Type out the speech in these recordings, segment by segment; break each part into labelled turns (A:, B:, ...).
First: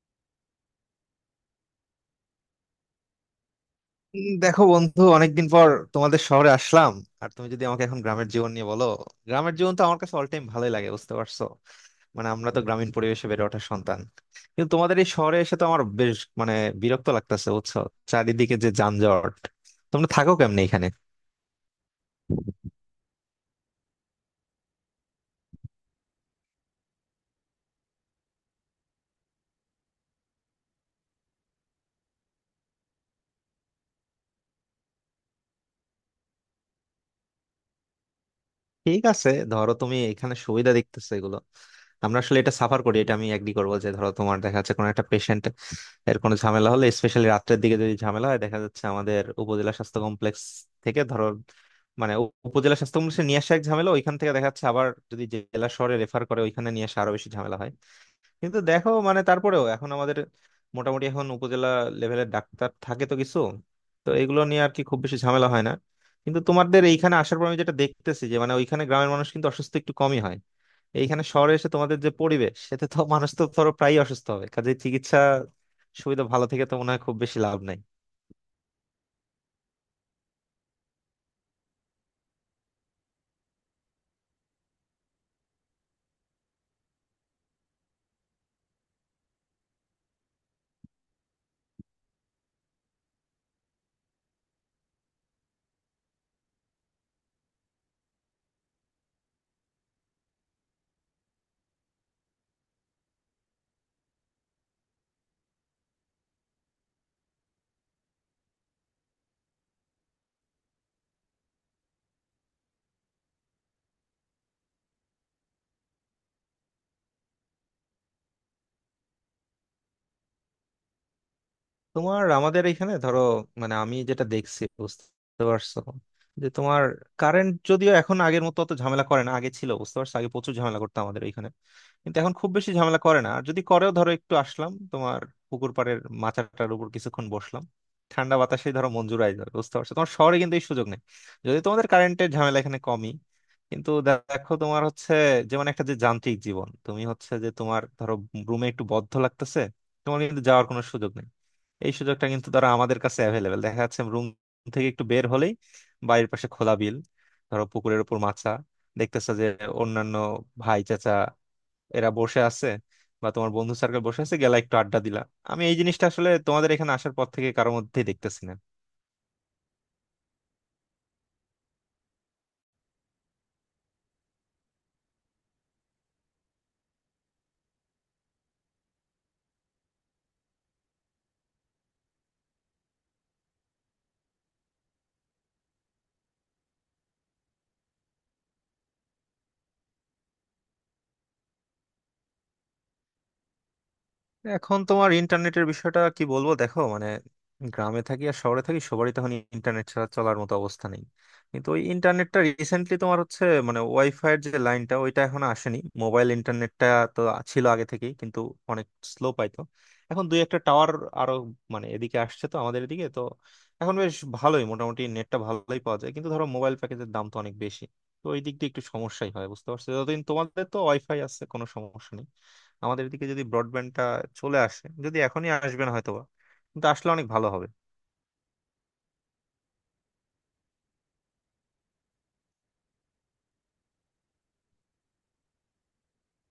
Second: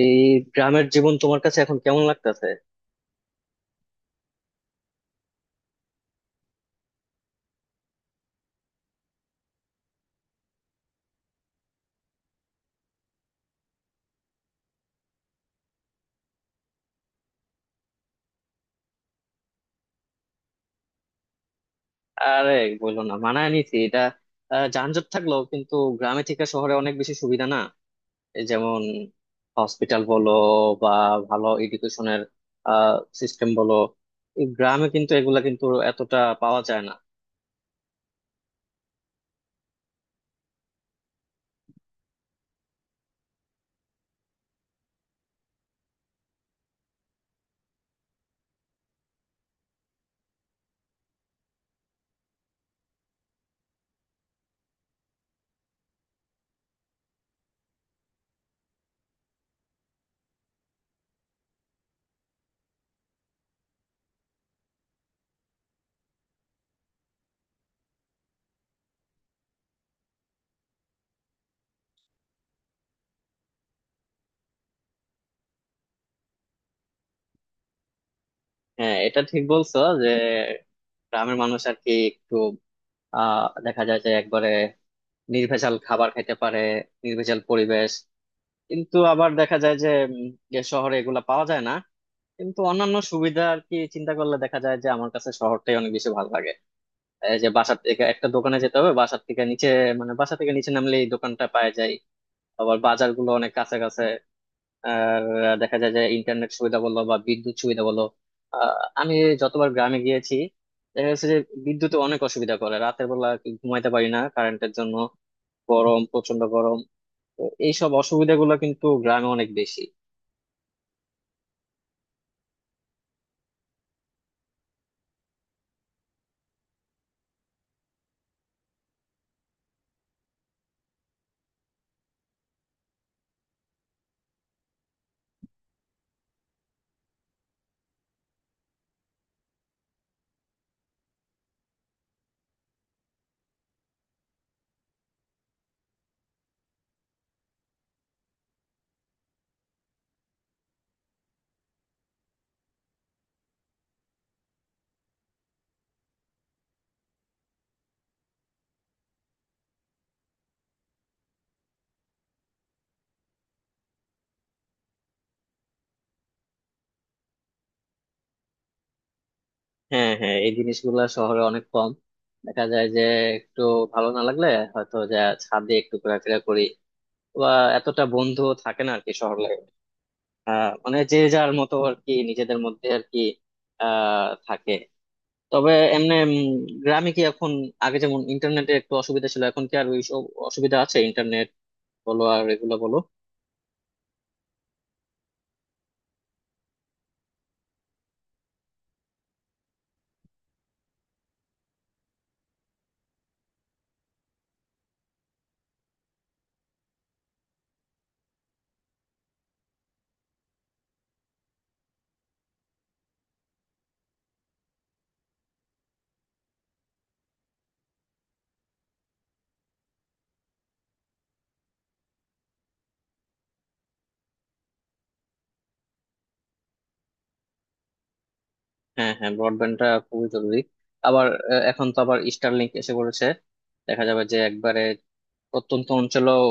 A: এই গ্রামের জীবন তোমার কাছে এখন কেমন লাগতেছে?
B: দেখো বন্ধু, অনেকদিন পর তোমাদের শহরে আসলাম। আর তুমি যদি আমাকে এখন গ্রামের জীবন নিয়ে বলো, গ্রামের জীবন তো আমার কাছে অল টাইম ভালোই লাগে, বুঝতে পারছো? মানে আমরা তো গ্রামীণ পরিবেশে বেড়ে ওঠা সন্তান। কিন্তু তোমাদের এই শহরে এসে তো আমার বেশ বিরক্ত লাগতেছে, বুঝছো? চারিদিকে যে যানজট, তোমরা থাকো কেমনে এখানে?
A: আরে, বললো না, মানায় নিছি এটা। যানজট থাকলেও কিন্তু গ্রামে থেকে শহরে অনেক বেশি সুবিধা না। এই যেমন হসপিটাল বলো বা ভালো এডুকেশনের সিস্টেম বলো, এই গ্রামে কিন্তু এগুলা কিন্তু এতটা পাওয়া যায় না।
B: ঠিক আছে, ধরো তুমি এখানে সুবিধা দেখতেছো এগুলো, আমরা আসলে এটা সাফার করি। এটা আমি এগ্রি করবো যে ধরো তোমার দেখা যাচ্ছে কোনো একটা পেশেন্ট এর কোনো ঝামেলা হলে, স্পেশালি রাত্রের দিকে যদি ঝামেলা হয়, দেখা যাচ্ছে আমাদের উপজেলা স্বাস্থ্য কমপ্লেক্স থেকে ধরো, মানে উপজেলা স্বাস্থ্য কমপ্লেক্সে নিয়ে আসা এক ঝামেলা, ওইখান থেকে দেখা যাচ্ছে আবার যদি জেলা শহরে রেফার করে, ওইখানে নিয়ে আসা আরো বেশি ঝামেলা হয়। কিন্তু দেখো, মানে তারপরেও এখন আমাদের মোটামুটি এখন উপজেলা লেভেলের ডাক্তার থাকে তো কিছু, তো এগুলো নিয়ে আর কি খুব বেশি ঝামেলা হয় না। কিন্তু তোমাদের এইখানে আসার পর আমি যেটা দেখতেছি যে মানে ওইখানে গ্রামের মানুষ কিন্তু অসুস্থ একটু কমই হয়। এইখানে শহরে এসে তোমাদের যে পরিবেশ, সেটা তো মানুষ তো ধরো প্রায়ই অসুস্থ হবে, কাজে চিকিৎসা সুবিধা ভালো থেকে তো মনে হয় খুব বেশি লাভ নাই।
A: হ্যাঁ, এটা ঠিক বলছো যে গ্রামের মানুষ আর কি একটু দেখা যায় যে একবারে নির্ভেজাল খাবার খেতে পারে, নির্ভেজাল পরিবেশ। কিন্তু আবার দেখা যায় যে উম, যে শহরে এগুলা পাওয়া যায় না, কিন্তু অন্যান্য সুবিধা আর কি চিন্তা করলে দেখা যায় যে আমার কাছে শহরটাই অনেক বেশি ভালো লাগে। এই যে বাসার থেকে একটা দোকানে যেতে হবে, বাসার থেকে নিচে, মানে বাসা থেকে নিচে নামলে এই দোকানটা পাওয়া যায়। আবার বাজারগুলো অনেক কাছে কাছে। আর দেখা যায় যে ইন্টারনেট সুবিধা বলো বা বিদ্যুৎ সুবিধা বলো, আহ আমি যতবার গ্রামে গিয়েছি দেখা যাচ্ছে যে বিদ্যুতে অনেক অসুবিধা করে, রাতের বেলা কি ঘুমাইতে পারি না কারেন্টের জন্য। গরম, প্রচন্ড গরম। তো এইসব অসুবিধাগুলো কিন্তু গ্রামে অনেক বেশি।
B: তোমার আমাদের এখানে ধরো, মানে আমি যেটা দেখছি বুঝতে পারছো, যে তোমার কারেন্ট যদিও এখন আগের মতো অত ঝামেলা করে না, আগে ছিল বুঝতে পারছো, আগে প্রচুর ঝামেলা করতো আমাদের এখানে, কিন্তু এখন খুব বেশি ঝামেলা করে না। আর যদি করেও, ধরো একটু আসলাম তোমার পুকুর পাড়ের মাচাটার উপর, কিছুক্ষণ বসলাম ঠান্ডা বাতাসে, ধরো মঞ্জুর আয় ধরো, বুঝতে পারছো, তোমার শহরে কিন্তু এই সুযোগ নেই। যদি তোমাদের কারেন্টের ঝামেলা এখানে কমই, কিন্তু দেখো তোমার হচ্ছে যেমন একটা যে যান্ত্রিক জীবন, তুমি হচ্ছে যে তোমার ধরো রুমে একটু বদ্ধ লাগতেছে, তোমার কিন্তু যাওয়ার কোনো সুযোগ নেই। এই সুযোগটা কিন্তু ধরো আমাদের কাছে অ্যাভেলেবেল, দেখা যাচ্ছে রুম থেকে একটু বের হলেই বাড়ির পাশে খোলা বিল, ধরো পুকুরের উপর মাছা, দেখতেছো যে অন্যান্য ভাই চাচা এরা বসে আছে, বা তোমার বন্ধু সার্কেল বসে আছে, গেলা একটু আড্ডা দিলা। আমি এই জিনিসটা আসলে তোমাদের এখানে আসার পর থেকে কারোর মধ্যেই দেখতেছি না।
A: হ্যাঁ, হ্যাঁ, এই জিনিসগুলা শহরে অনেক কম। দেখা যায় যে একটু ভালো না লাগলে হয়তো যে ছাদে একটু ঘোরাফেরা করি, বা এতটা বন্ধু থাকে না আর কি শহর লাইফে। মানে যে যার মতো আর কি, নিজেদের মধ্যে আর কি থাকে। তবে এমনি গ্রামে কি এখন আগে যেমন ইন্টারনেটে একটু অসুবিধা ছিল, এখন কি আর ওই সব অসুবিধা আছে? ইন্টারনেট বলো আর এগুলো বলো।
B: এখন তোমার ইন্টারনেটের বিষয়টা কি বলবো, দেখো মানে গ্রামে থাকি আর শহরে থাকি, সবারই তখন ইন্টারনেট ছাড়া চলার মতো অবস্থা নেই। কিন্তু ওই ইন্টারনেটটা রিসেন্টলি তোমার হচ্ছে, মানে ওয়াইফাই এর যে লাইনটা ওইটা এখন আসেনি, মোবাইল ইন্টারনেটটা তো ছিল আগে থেকেই, কিন্তু অনেক স্লো পাইতো। এখন দুই একটা টাওয়ার আরো মানে এদিকে আসছে, তো আমাদের এদিকে তো এখন বেশ ভালোই, মোটামুটি নেটটা ভালোই পাওয়া যায়। কিন্তু ধরো মোবাইল প্যাকেজের দাম তো অনেক বেশি, তো ওই দিক দিয়ে একটু সমস্যাই হয়, বুঝতে পারছো? যতদিন তোমাদের তো ওয়াইফাই আছে, কোনো সমস্যা নেই। আমাদের দিকে যদি ব্রডব্যান্ডটা চলে আসে, যদি এখনই আসবে না হয়তোবা, কিন্তু আসলে অনেক ভালো হবে।
A: হ্যাঁ, হ্যাঁ, ব্রডব্যান্ডটা খুবই জরুরি। আবার এখন তো আবার স্টারলিংক এসে পড়েছে। দেখা যাবে যে একবারে প্রত্যন্ত অঞ্চলেও,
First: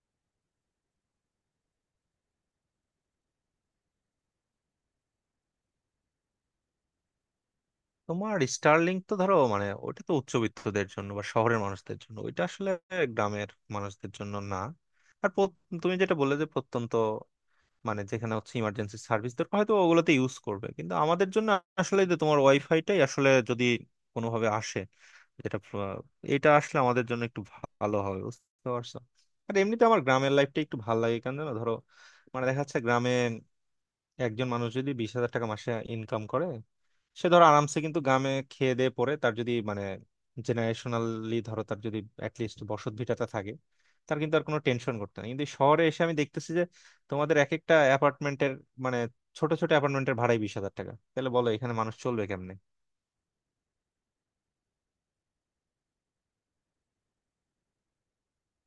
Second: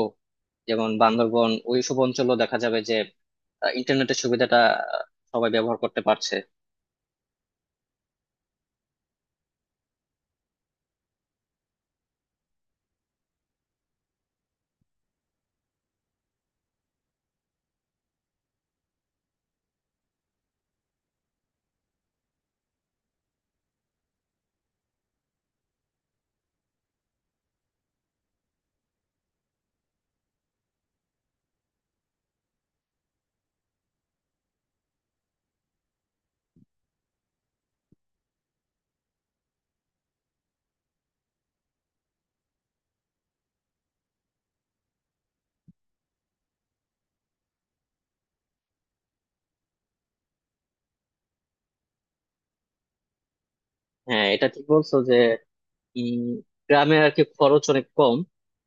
A: যেমন বান্দরবন ওইসব অঞ্চলও দেখা যাবে যে ইন্টারনেটের সুবিধাটা আহ, সবাই ব্যবহার করতে পারছে।
B: তোমার স্টারলিংক তো ধরো মানে ওটা তো উচ্চবিত্তদের জন্য বা শহরের মানুষদের জন্য, ওইটা আসলে গ্রামের মানুষদের জন্য না। আর তুমি যেটা বললে যে প্রত্যন্ত, মানে যেখানে হচ্ছে ইমার্জেন্সি সার্ভিস দরকার, হয়তো ওগুলোতে ইউজ করবে। কিন্তু আমাদের জন্য আসলে যে তোমার ওয়াইফাইটাই আসলে যদি কোনোভাবে আসে, যেটা এটা আসলে আমাদের জন্য একটু ভালো হবে, বুঝতে পারছো? আর এমনিতে আমার গ্রামের লাইফটা একটু ভালো লাগে, কেন জানো? ধরো মানে দেখা যাচ্ছে গ্রামে একজন মানুষ যদি 20,000 টাকা মাসে ইনকাম করে, সে ধরো আরামসে কিন্তু গ্রামে খেয়ে দিয়ে পরে তার যদি মানে জেনারেশনালি ধরো তার যদি অ্যাটলিস্ট বসত ভিটাটা থাকে, তার কিন্তু আর কোনো টেনশন করতে নেই। কিন্তু শহরে এসে আমি দেখতেছি যে তোমাদের এক একটা অ্যাপার্টমেন্টের, মানে ছোট ছোট অ্যাপার্টমেন্টের ভাড়াই 20,000 টাকা, তাহলে বলো এখানে মানুষ চলবে কেমনে?
A: হ্যাঁ, এটা ঠিক বলছো যে উম, গ্রামে আর কি খরচ অনেক কম।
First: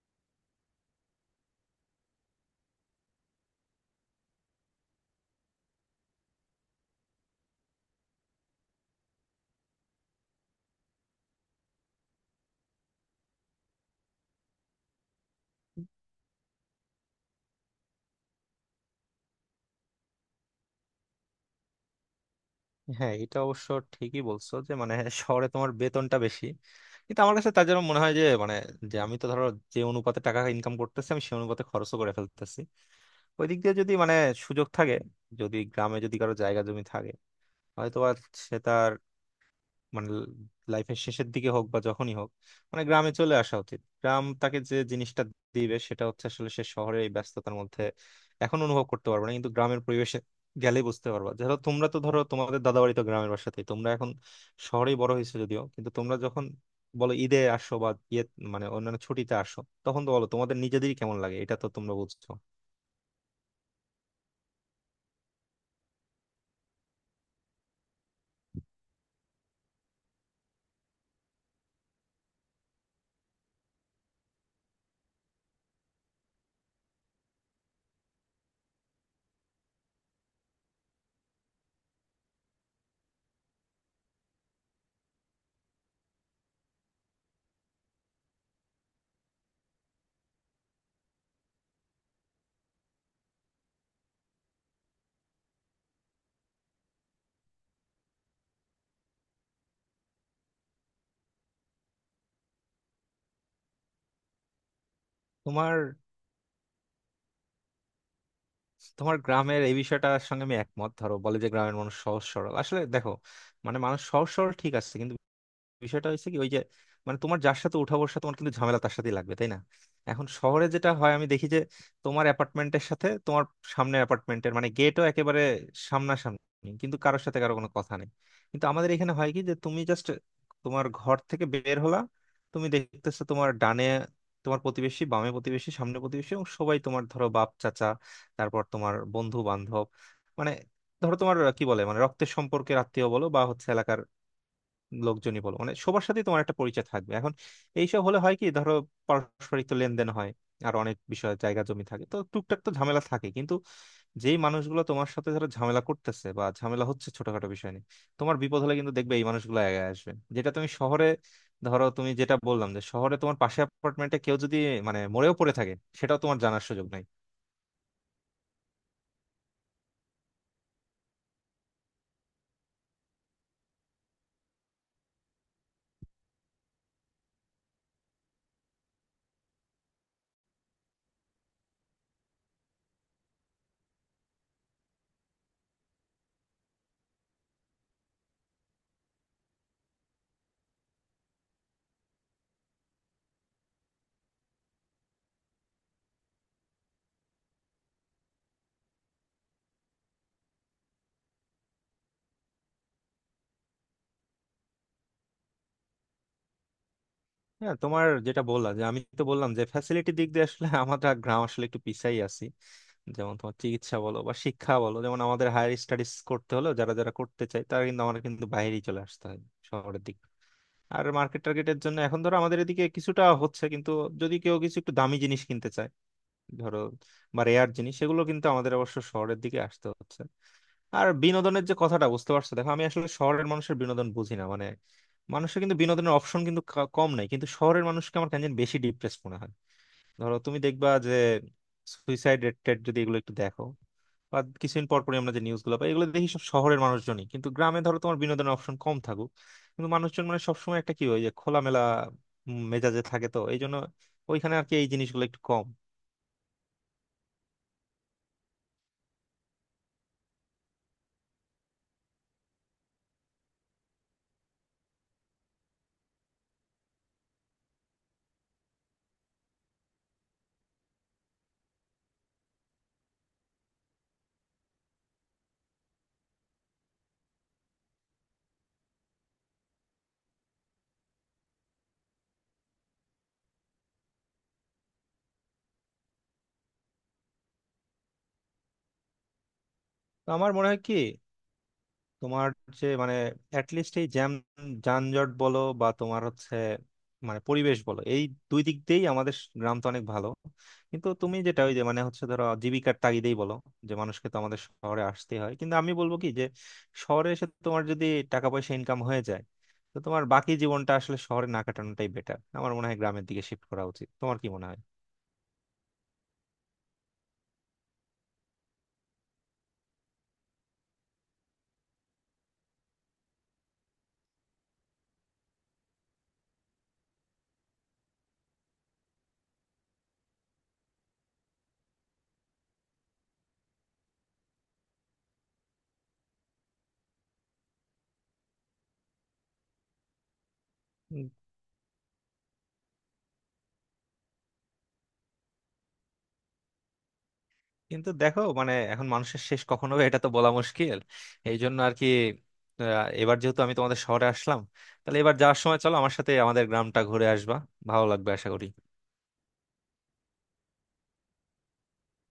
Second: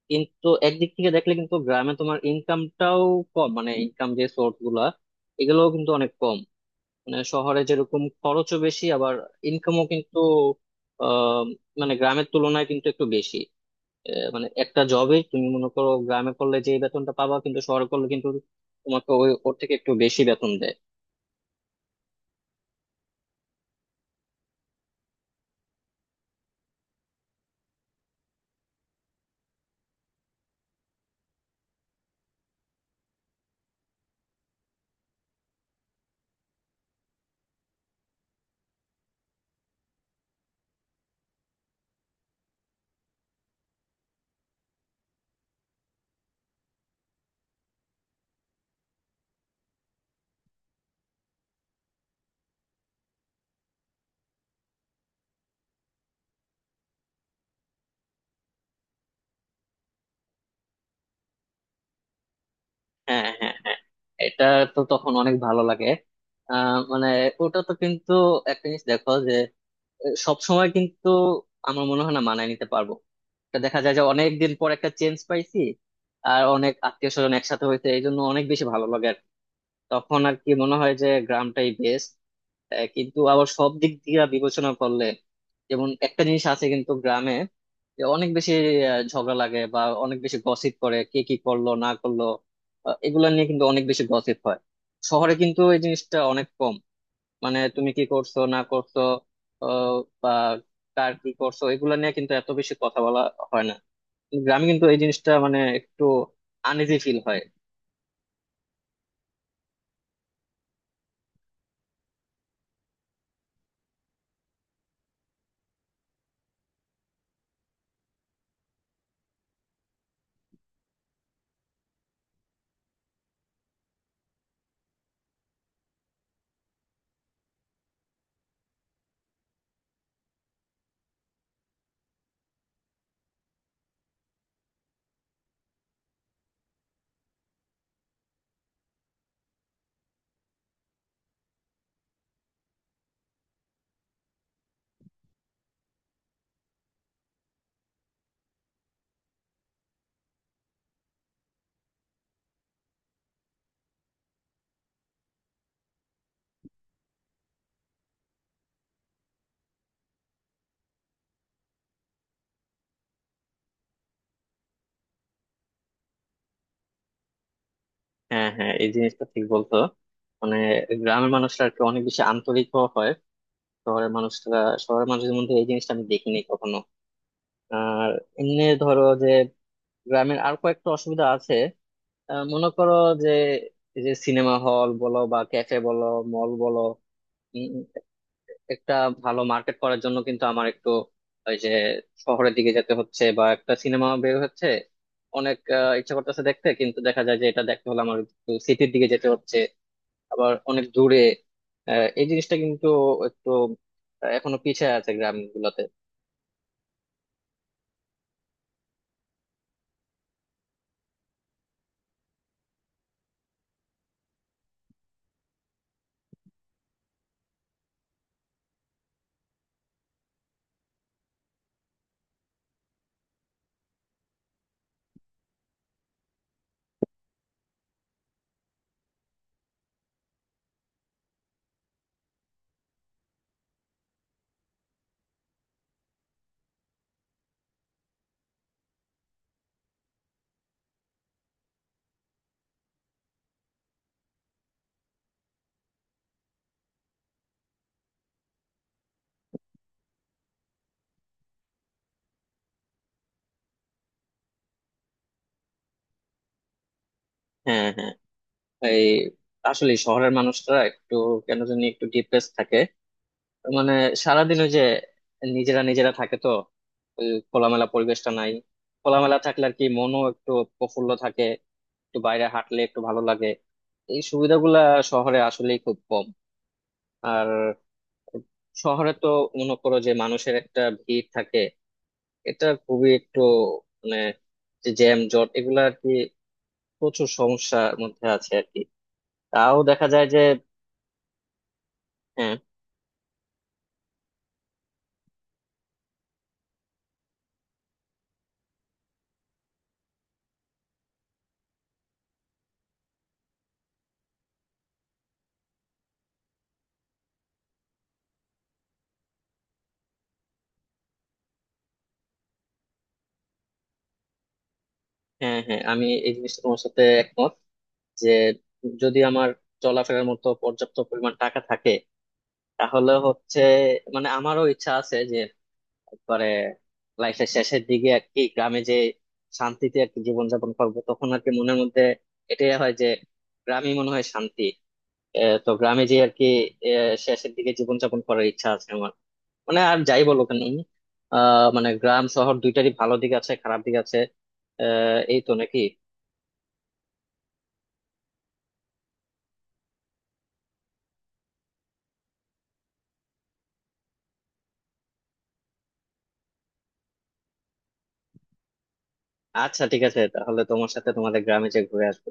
A: কিন্তু একদিক থেকে দেখলে কিন্তু গ্রামে তোমার ইনকামটাও কম, মানে ইনকাম যে সোর্স গুলা এগুলোও কিন্তু অনেক কম। মানে শহরে যেরকম খরচও বেশি, আবার ইনকামও কিন্তু আহ মানে গ্রামের তুলনায় কিন্তু একটু বেশি। মানে একটা জবে তুমি মনে করো গ্রামে করলে যে বেতনটা পাবা, কিন্তু শহরে করলে কিন্তু তোমাকে ওই ওর থেকে একটু বেশি বেতন দেয়।
B: হ্যাঁ, এটা অবশ্য ঠিকই বলছো যে মানে শহরে তোমার বেতনটা বেশি, কিন্তু আমার কাছে তার জন্য মনে হয় যে মানে যে আমি তো ধরো যে অনুপাতে টাকা ইনকাম করতেছি, আমি সে অনুপাতে খরচও করে ফেলতেছি। ওই দিক দিয়ে যদি মানে সুযোগ থাকে, যদি গ্রামে যদি কারো জায়গা জমি থাকে, হয়তো বা সে তার মানে লাইফের শেষের দিকে হোক বা যখনই হোক, মানে গ্রামে চলে আসা উচিত। গ্রাম তাকে যে জিনিসটা দিবে, সেটা হচ্ছে আসলে সে শহরের এই ব্যস্ততার মধ্যে এখন অনুভব করতে পারবে না, কিন্তু গ্রামের পরিবেশে গেলেই বুঝতে পারবা। ধরো তোমরা তো ধরো তোমাদের দাদাবাড়ি তো গ্রামের বাসাতেই, তোমরা এখন শহরেই বড় হয়েছো যদিও, কিন্তু তোমরা যখন বলো ঈদে আসো বা ইয়ে মানে অন্যান্য ছুটিতে আসো, তখন তো বলো তোমাদের নিজেদেরই কেমন লাগে, এটা তো তোমরা বুঝছো।
A: হ্যাঁ, হ্যাঁ, হ্যাঁ, এটা তো তখন অনেক ভালো লাগে। মানে ওটা তো কিন্তু একটা জিনিস, দেখো যে সব সময় কিন্তু আমার মনে হয় না মানায় নিতে পারবো। এটা দেখা যায় যে অনেক দিন পর একটা চেঞ্জ পাইছি, আর অনেক আত্মীয় স্বজন একসাথে হয়েছে, এই জন্য অনেক বেশি ভালো লাগে আর কি। তখন আর কি মনে হয় যে গ্রামটাই বেস্ট। কিন্তু আবার সব দিক দিয়ে বিবেচনা করলে যেমন একটা জিনিস আছে কিন্তু গ্রামে, যে অনেক বেশি ঝগড়া লাগে বা অনেক বেশি গসিপ করে, কে কি করলো না করলো, এগুলা নিয়ে কিন্তু অনেক বেশি গসিপ হয়। শহরে কিন্তু এই জিনিসটা অনেক কম। মানে তুমি কি করছো না করছো, আহ, বা কার কি করছো, এগুলা নিয়ে কিন্তু এত বেশি কথা বলা হয় না। কিন্তু গ্রামে কিন্তু এই জিনিসটা মানে
B: তোমার
A: একটু আনইজি ফিল হয়।
B: তোমার গ্রামের এই বিষয়টার সঙ্গে আমি একমত, ধরো বলে যে গ্রামের মানুষ সহজ সরল। আসলে দেখো মানে মানুষ সহজ সরল ঠিক আছে, কিন্তু বিষয়টা হয়েছে কি, ওই যে মানে তোমার যার সাথে উঠা বসা, তোমার কিন্তু ঝামেলা তার সাথেই লাগবে, তাই না? এখন শহরে যেটা হয় আমি দেখি যে তোমার অ্যাপার্টমেন্টের সাথে তোমার সামনে অ্যাপার্টমেন্টের মানে গেটও একেবারে সামনাসামনি, কিন্তু কারোর সাথে কারো কোনো কথা নেই। কিন্তু আমাদের এখানে হয় কি যে তুমি জাস্ট তোমার ঘর থেকে বের হলা, তুমি দেখতেছো তোমার ডানে তোমার প্রতিবেশী, বামে প্রতিবেশী, সামনে প্রতিবেশী, এবং সবাই তোমার ধরো বাপ চাচা, তারপর তোমার বন্ধু বান্ধব, মানে ধরো তোমার কি বলে মানে রক্তের সম্পর্কের আত্মীয় বলো বা হচ্ছে লোকজনই বলো, মানে সবার সাথেই তোমার একটা পরিচয় থাকবে। এখন এইসব হলে হয় কি, ধরো পারস্পরিক তো লেনদেন হয়, আর অনেক বিষয় জায়গা জমি থাকে তো টুকটাক তো ঝামেলা থাকে। কিন্তু যেই মানুষগুলো তোমার সাথে ধরো ঝামেলা করতেছে বা ঝামেলা হচ্ছে ছোটখাটো বিষয় নিয়ে, তোমার বিপদ হলে কিন্তু দেখবে এই মানুষগুলো আগে আসবে, যেটা তুমি শহরে, ধরো তুমি যেটা বললাম যে শহরে তোমার পাশে অ্যাপার্টমেন্টে কেউ যদি মানে মরেও পড়ে থাকে, সেটাও তোমার জানার সুযোগ নাই।
A: হ্যাঁ, হ্যাঁ, এই জিনিসটা ঠিক বলতো। মানে গ্রামের মানুষরা আর কি অনেক বেশি আন্তরিক হয়। শহরের মানুষরা শহরের মানুষদের মধ্যে এই জিনিসটা আমি দেখিনি কখনো। আর এমনি ধরো যে গ্রামের আর কয়েকটা অসুবিধা আছে। মনে করো যে এই যে সিনেমা হল বলো বা ক্যাফে বলো, মল বলো, উম, একটা ভালো মার্কেট করার জন্য কিন্তু আমার একটু ওই যে শহরের দিকে যেতে হচ্ছে, বা একটা সিনেমা বের হচ্ছে, অনেক ইচ্ছা করতেছে দেখতে, কিন্তু দেখা যায় যে এটা দেখতে হলে আমার একটু সিটির দিকে যেতে হচ্ছে, আবার অনেক দূরে। এই জিনিসটা কিন্তু একটু এখনো পিছিয়ে আছে গ্রাম গুলাতে।
B: হ্যাঁ, তোমার যেটা বললাম যে আমি তো বললাম যে ফ্যাসিলিটি দিক দিয়ে আসলে আমাদের গ্রাম আসলে একটু পিছাই আছি। যেমন তোমার চিকিৎসা বলো বা শিক্ষা বলো, যেমন আমাদের হায়ার স্টাডিজ করতে হলো, যারা যারা করতে চায় তারা কিন্তু আমাদের কিন্তু বাইরেই চলে আসতে হয়, শহরের দিকে। আর মার্কেট টার্গেটের জন্য এখন ধরো আমাদের এদিকে কিছুটা হচ্ছে, কিন্তু যদি কেউ কিছু একটু দামি জিনিস কিনতে চায় ধরো বা রেয়ার জিনিস, সেগুলো কিন্তু আমাদের অবশ্য শহরের দিকে আসতে হচ্ছে। আর বিনোদনের যে কথাটা, বুঝতে পারছো, দেখো আমি আসলে শহরের মানুষের বিনোদন বুঝি না, মানে মানুষের কিন্তু বিনোদনের অপশন কিন্তু কম নাই, কিন্তু শহরের মানুষকে আমার কেন জানি বেশি ডিপ্রেস মনে হয়। ধরো তুমি দেখবা যে সুইসাইড রেট টেট যদি এগুলো একটু দেখো বা কিছুদিন পর পরই আমরা যে নিউজ গুলো পাই, এগুলো দেখি সব শহরের মানুষজনই। কিন্তু গ্রামে ধরো তোমার বিনোদনের অপশন কম থাকুক, কিন্তু মানুষজন মানে সবসময় একটা কি হয় যে খোলামেলা মেজাজে থাকে, তো এই জন্য ওইখানে আর কি এই জিনিসগুলো একটু কম।
A: হ্যাঁ, হ্যাঁ, এই আসলে শহরের মানুষরা একটু কেন জানি একটু ডিপ্রেস থাকে। মানে সারাদিন ওই যে নিজেরা নিজেরা থাকে তো, ওই খোলামেলা পরিবেশটা নাই। খোলামেলা থাকলে আর কি মনও একটু প্রফুল্ল থাকে, একটু বাইরে হাঁটলে একটু ভালো লাগে। এই সুবিধাগুলা শহরে আসলেই খুব কম। আর শহরে তো মনে করো যে মানুষের একটা ভিড় থাকে, এটা খুবই একটু মানে যে জ্যাম জট, এগুলা আর কি প্রচুর সমস্যার মধ্যে আছে আর কি। তাও দেখা যায়
B: তো
A: যে
B: আমার মনে হয় কি, তোমার
A: হ্যাঁ,
B: যে মানে অ্যাটলিস্ট এই জ্যাম যানজট বলো বা তোমার হচ্ছে মানে পরিবেশ বলো, এই দুই দিক দিয়েই আমাদের গ্রাম তো অনেক ভালো। কিন্তু তুমি যেটা ওই যে মানে হচ্ছে ধরো জীবিকার তাগিদেই বলো, যে মানুষকে তো আমাদের শহরে আসতেই হয়। কিন্তু আমি বলবো কি যে শহরে এসে তোমার যদি টাকা পয়সা ইনকাম হয়ে যায়, তো তোমার বাকি জীবনটা আসলে শহরে না কাটানোটাই বেটার, আমার মনে হয় গ্রামের দিকে শিফট করা উচিত। তোমার কি মনে হয়?
A: হ্যাঁ, হ্যাঁ, আমি এই জিনিসটা তোমার সাথে একমত যে যদি আমার চলাফেরার মতো পর্যাপ্ত পরিমাণ টাকা থাকে, তাহলে হচ্ছে মানে আমারও ইচ্ছা আছে যে একবারে লাইফের শেষের দিকে আর কি গ্রামে যে শান্তিতে আর কি জীবনযাপন করবো। তখন আর কি মনের মধ্যে এটাই হয় যে গ্রামই মনে হয় শান্তি। তো গ্রামে যে আর কি শেষের দিকে জীবনযাপন করার ইচ্ছা আছে আমার। মানে আর যাই বলো কেন মানে গ্রাম শহর দুইটারই ভালো দিক আছে, খারাপ দিক আছে। এই তো, নাকি?
B: কিন্তু দেখো মানে এখন মানুষের শেষ কখন হবে এটা তো বলা মুশকিল, এই জন্য আর কি। এবার যেহেতু আমি তোমাদের শহরে আসলাম, তাহলে এবার যাওয়ার সময় চলো আমার সাথে আমাদের গ্রামটা ঘুরে আসবা, ভালো লাগবে আশা করি।
A: আচ্ছা, ঠিক আছে, তাহলে তোমার সাথে তোমাদের গ্রামে যে ঘুরে আসবো।